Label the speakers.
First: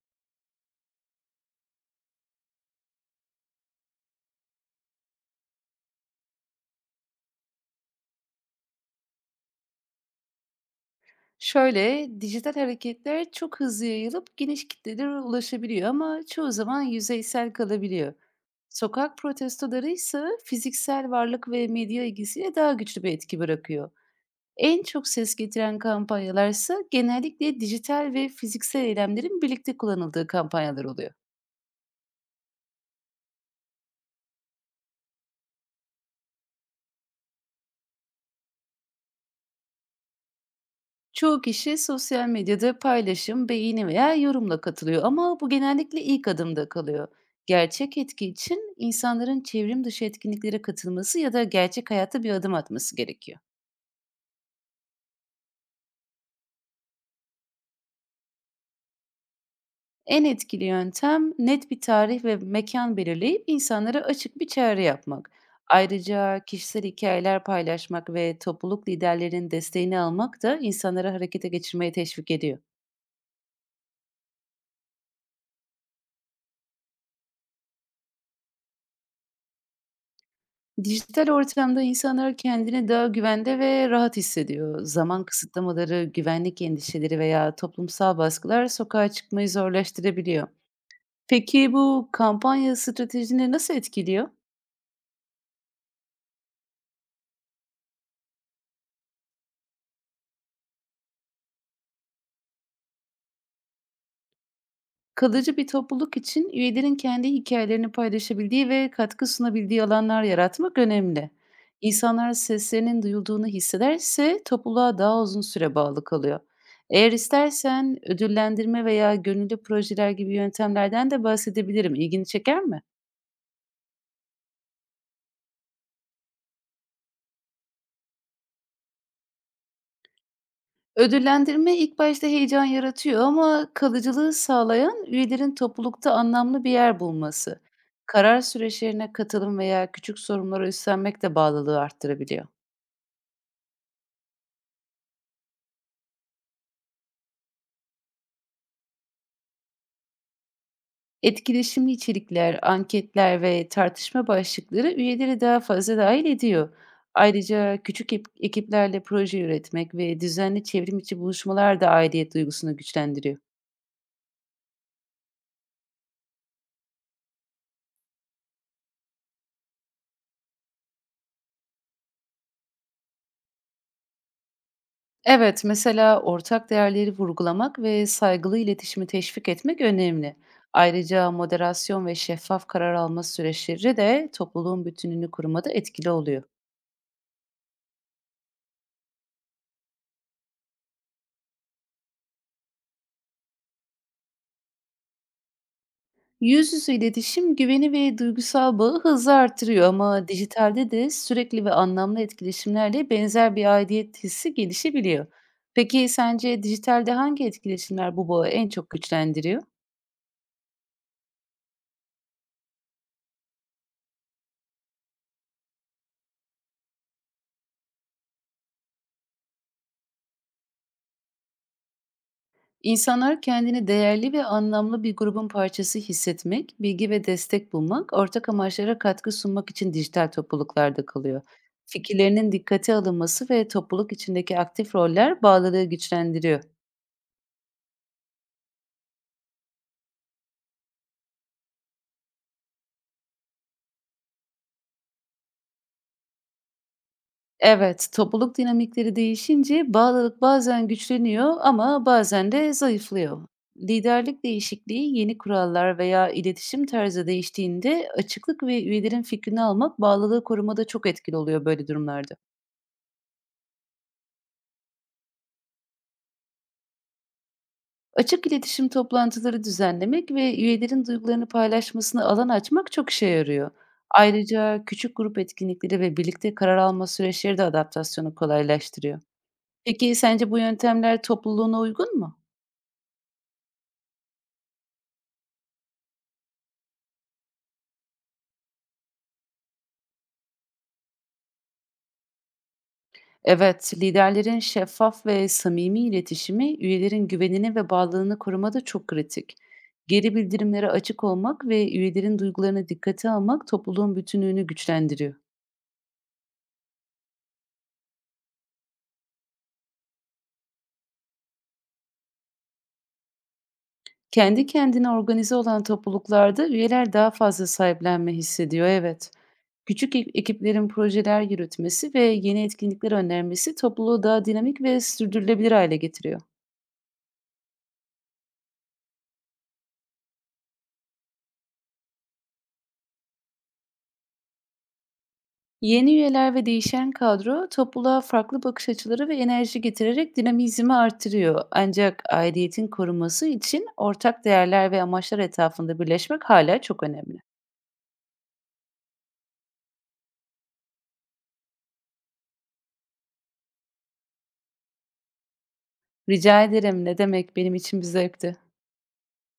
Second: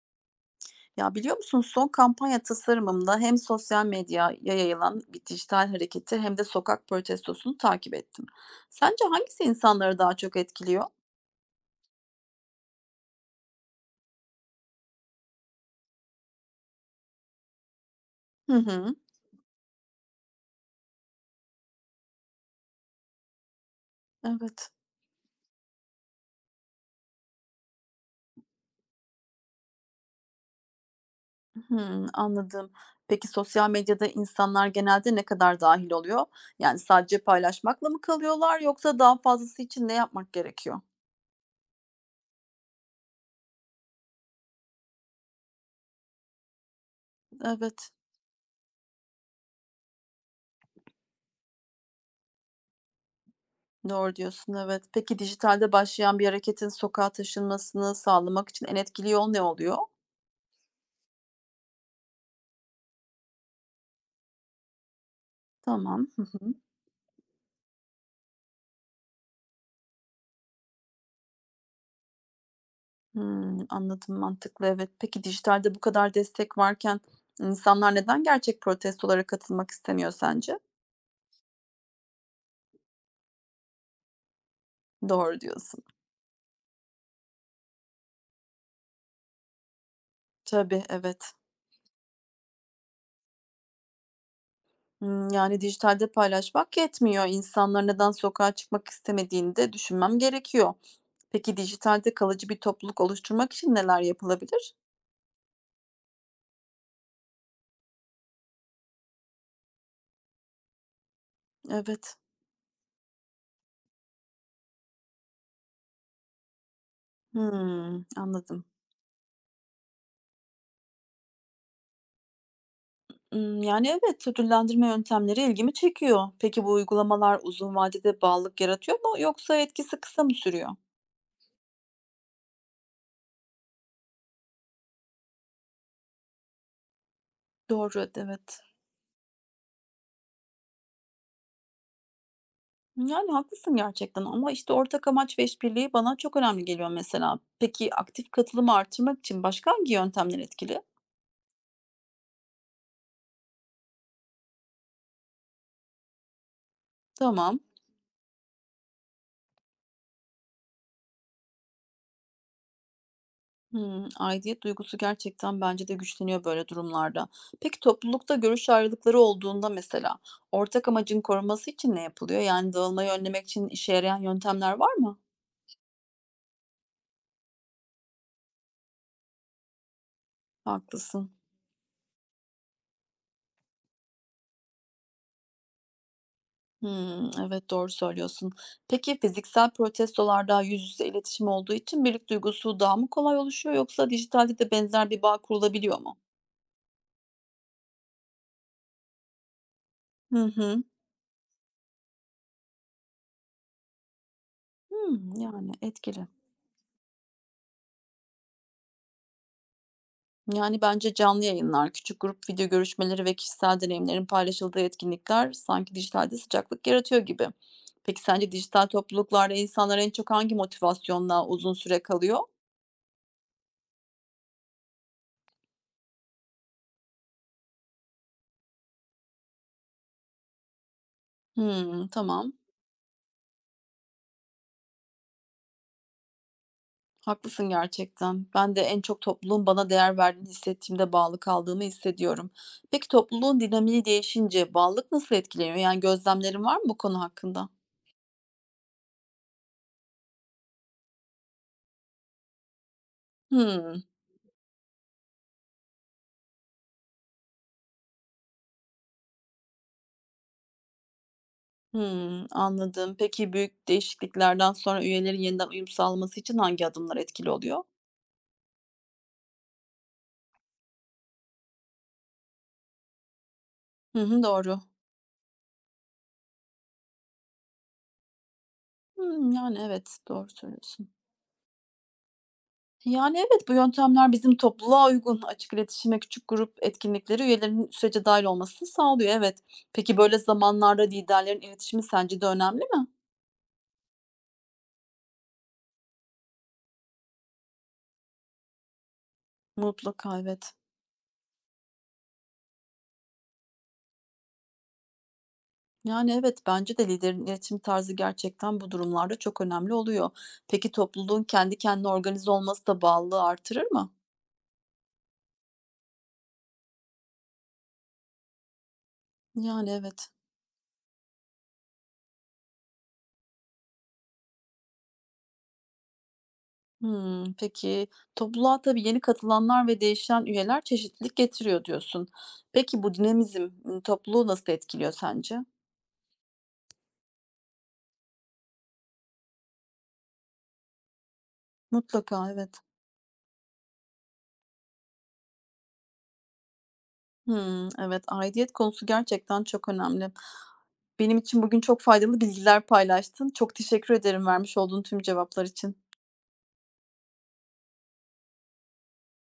Speaker 1: Ya, biliyor musun son kampanya tasarımımda hem sosyal medyaya yayılan bir dijital hareketi hem de sokak protestosunu takip ettim. Sence hangisi insanları daha çok etkiliyor?
Speaker 2: Şöyle, dijital hareketler çok hızlı yayılıp geniş kitlelere ulaşabiliyor ama çoğu zaman yüzeysel kalabiliyor.
Speaker 1: Hı hı.
Speaker 2: Sokak protestoları ise fiziksel varlık ve medya ilgisiyle daha güçlü bir etki bırakıyor.
Speaker 1: Evet.
Speaker 2: En çok ses getiren kampanyalarsa genellikle dijital ve fiziksel eylemlerin birlikte kullanıldığı kampanyalar oluyor.
Speaker 1: Hı, anladım. Peki sosyal medyada insanlar genelde ne kadar dâhil oluyor? Yani sadece paylaşmakla mı kalıyorlar yoksa daha fazlası için ne yapmak gerekiyor?
Speaker 2: Çoğu kişi sosyal medyada paylaşım, beğeni veya yorumla katılıyor ama bu genellikle ilk adımda kalıyor.
Speaker 1: Evet,
Speaker 2: Gerçek etki için insanların çevrim dışı etkinliklere katılması ya da gerçek hayata bir adım atması gerekiyor.
Speaker 1: doğru diyorsun, evet. Peki dijitalde başlayan bir hareketin sokağa taşınmasını sağlamak için en etkili yol ne oluyor?
Speaker 2: En etkili yöntem net bir tarih ve mekan belirleyip insanlara açık bir çağrı yapmak.
Speaker 1: Tamam. Hı
Speaker 2: Ayrıca
Speaker 1: hı.
Speaker 2: kişisel hikayeler paylaşmak ve topluluk liderlerinin desteğini almak da insanları harekete geçirmeye teşvik ediyor.
Speaker 1: Hımm, anladım, mantıklı, evet. Peki dijitalde bu kadar destek varken insanlar neden gerçek protestolara katılmak istemiyor sence?
Speaker 2: Dijital ortamda insanlar kendini daha güvende ve rahat hissediyor. Zaman
Speaker 1: Doğru diyorsun.
Speaker 2: kısıtlamaları, güvenlik endişeleri veya toplumsal baskılar sokağa çıkmayı zorlaştırabiliyor.
Speaker 1: Tabii, evet.
Speaker 2: Peki bu kampanya stratejini nasıl etkiliyor?
Speaker 1: Hımm, yani dijitalde paylaşmak yetmiyor. İnsanlar neden sokağa çıkmak istemediğini de düşünmem gerekiyor. Peki dijitalde kalıcı bir topluluk oluşturmak için neler yapılabilir?
Speaker 2: Kalıcı bir topluluk için üyelerin kendi hikayelerini paylaşabildiği ve katkı sunabildiği alanlar yaratmak önemli.
Speaker 1: Evet.
Speaker 2: İnsanlar seslerinin duyulduğunu hissederse topluluğa daha uzun süre bağlı kalıyor. Eğer istersen
Speaker 1: Hımm, anladım.
Speaker 2: ödüllendirme veya gönüllü projeler gibi yöntemlerden de bahsedebilirim. İlgini çeker mi?
Speaker 1: Yani, evet, ödüllendirme yöntemleri ilgimi çekiyor. Peki bu uygulamalar uzun vadede bağlılık yaratıyor mu yoksa etkisi kısa mı sürüyor?
Speaker 2: Ödüllendirme ilk başta heyecan yaratıyor ama kalıcılığı sağlayan üyelerin toplulukta anlamlı bir yer bulması.
Speaker 1: Doğru,
Speaker 2: Karar
Speaker 1: evet.
Speaker 2: süreçlerine katılım veya küçük sorumlulara üstlenmek de bağlılığı arttırabiliyor.
Speaker 1: Yani, haklısın gerçekten ama, işte, ortak amaç ve işbirliği bana çok önemli geliyor mesela. Peki aktif katılımı artırmak için başka hangi yöntemler etkili?
Speaker 2: Etkileşimli içerikler, anketler ve tartışma başlıkları üyeleri daha fazla dahil ediyor.
Speaker 1: Tamam.
Speaker 2: Ayrıca küçük ekiplerle proje üretmek ve düzenli çevrim içi buluşmalar da aidiyet duygusunu güçlendiriyor.
Speaker 1: Hımm, aidiyet duygusu gerçekten bence de güçleniyor böyle durumlarda. Peki toplulukta görüş ayrılıkları olduğunda mesela ortak amacın korunması için ne yapılıyor? Yani dağılmayı önlemek için işe yarayan yöntemler var mı?
Speaker 2: Evet, mesela ortak değerleri vurgulamak ve saygılı iletişimi teşvik etmek önemli. Ayrıca
Speaker 1: Haklısın.
Speaker 2: moderasyon ve şeffaf karar alma süreçleri de topluluğun bütünlüğünü korumada etkili oluyor.
Speaker 1: Hımm, evet, doğru söylüyorsun. Peki fiziksel protestolarda yüz yüze iletişim olduğu için birlik duygusu daha mı kolay oluşuyor yoksa dijitalde de benzer bir bağ kurulabiliyor mu?
Speaker 2: Yüz yüze iletişim güveni ve duygusal bağı hızla artırıyor ama
Speaker 1: Hı hı.
Speaker 2: dijitalde de sürekli ve anlamlı etkileşimlerle benzer bir aidiyet hissi gelişebiliyor.
Speaker 1: Hımm, yani
Speaker 2: Peki
Speaker 1: etkili.
Speaker 2: sence dijitalde hangi etkileşimler bu bağı en çok güçlendiriyor?
Speaker 1: Yani bence canlı yayınlar, küçük grup video görüşmeleri ve kişisel deneyimlerin paylaşıldığı etkinlikler sanki dijitalde sıcaklık yaratıyor gibi. Peki sence dijital topluluklarda insanlar en çok hangi motivasyonla uzun süre kalıyor?
Speaker 2: İnsanlar kendini değerli ve anlamlı bir grubun parçası hissetmek, bilgi ve destek bulmak, ortak amaçlara katkı sunmak için dijital topluluklarda kalıyor.
Speaker 1: Hımm,
Speaker 2: Fikirlerinin
Speaker 1: tamam.
Speaker 2: dikkate alınması ve topluluk içindeki aktif roller bağlılığı güçlendiriyor.
Speaker 1: Haklısın gerçekten. Ben de en çok topluluğun bana değer verdiğini hissettiğimde bağlı kaldığımı hissediyorum. Peki topluluğun dinamiği değişince bağlılık nasıl etkileniyor? Yani gözlemlerin var mı bu konu hakkında?
Speaker 2: Evet, topluluk dinamikleri değişince bağlılık bazen güçleniyor ama bazen de zayıflıyor.
Speaker 1: Hımm,
Speaker 2: Liderlik değişikliği, yeni kurallar veya iletişim tarzı değiştiğinde açıklık ve üyelerin fikrini almak bağlılığı korumada çok etkili oluyor böyle durumlarda.
Speaker 1: hımm, anladım. Peki büyük değişikliklerden sonra üyelerin yeniden uyum sağlaması için hangi adımlar etkili oluyor?
Speaker 2: Açık iletişim toplantıları düzenlemek ve üyelerin duygularını paylaşmasına alan açmak çok işe yarıyor.
Speaker 1: Hı hı, doğru.
Speaker 2: Ayrıca küçük grup etkinlikleri ve birlikte karar alma süreçleri de adaptasyonu kolaylaştırıyor.
Speaker 1: Hımm, yani
Speaker 2: Peki
Speaker 1: evet, doğru
Speaker 2: sence bu
Speaker 1: söylüyorsun.
Speaker 2: yöntemler topluluğuna uygun mu?
Speaker 1: Yani, evet, bu yöntemler bizim topluluğa uygun. Açık iletişime küçük grup etkinlikleri üyelerinin sürece dahil olmasını sağlıyor, evet. Peki, böyle zamanlarda liderlerin iletişimi sence de önemli mi?
Speaker 2: Evet, liderlerin şeffaf ve samimi iletişimi üyelerin güvenini ve bağlılığını korumada çok kritik. Geri
Speaker 1: Mutlaka, evet.
Speaker 2: bildirimlere açık olmak ve üyelerin duygularına dikkate almak topluluğun bütünlüğünü güçlendiriyor.
Speaker 1: Yani, evet, bence de liderin iletişim tarzı gerçekten bu durumlarda çok önemli oluyor. Peki, topluluğun kendi kendine organize olması da bağlılığı artırır mı?
Speaker 2: Kendi kendine organize olan topluluklarda üyeler daha fazla sahiplenme hissediyor, evet.
Speaker 1: Yani,
Speaker 2: Küçük
Speaker 1: evet.
Speaker 2: ekiplerin projeler yürütmesi ve yeni etkinlikler önermesi topluluğu daha dinamik ve sürdürülebilir hale getiriyor.
Speaker 1: Hımm, peki, topluluğa tabii yeni katılanlar ve değişen üyeler çeşitlilik getiriyor diyorsun. Peki, bu dinamizm, topluluğu nasıl etkiliyor sence?
Speaker 2: Yeni üyeler ve değişen kadro topluluğa farklı bakış açıları ve enerji getirerek dinamizmi artırıyor. Ancak
Speaker 1: Mutlaka, evet.
Speaker 2: aidiyetin korunması için ortak değerler ve amaçlar etrafında birleşmek hala çok önemli.
Speaker 1: Hımm, evet, aidiyet konusu gerçekten çok önemli. Benim için bugün çok faydalı bilgiler paylaştın. Çok teşekkür ederim vermiş olduğun tüm cevaplar için.
Speaker 2: Rica ederim ne demek benim için bir zevkti.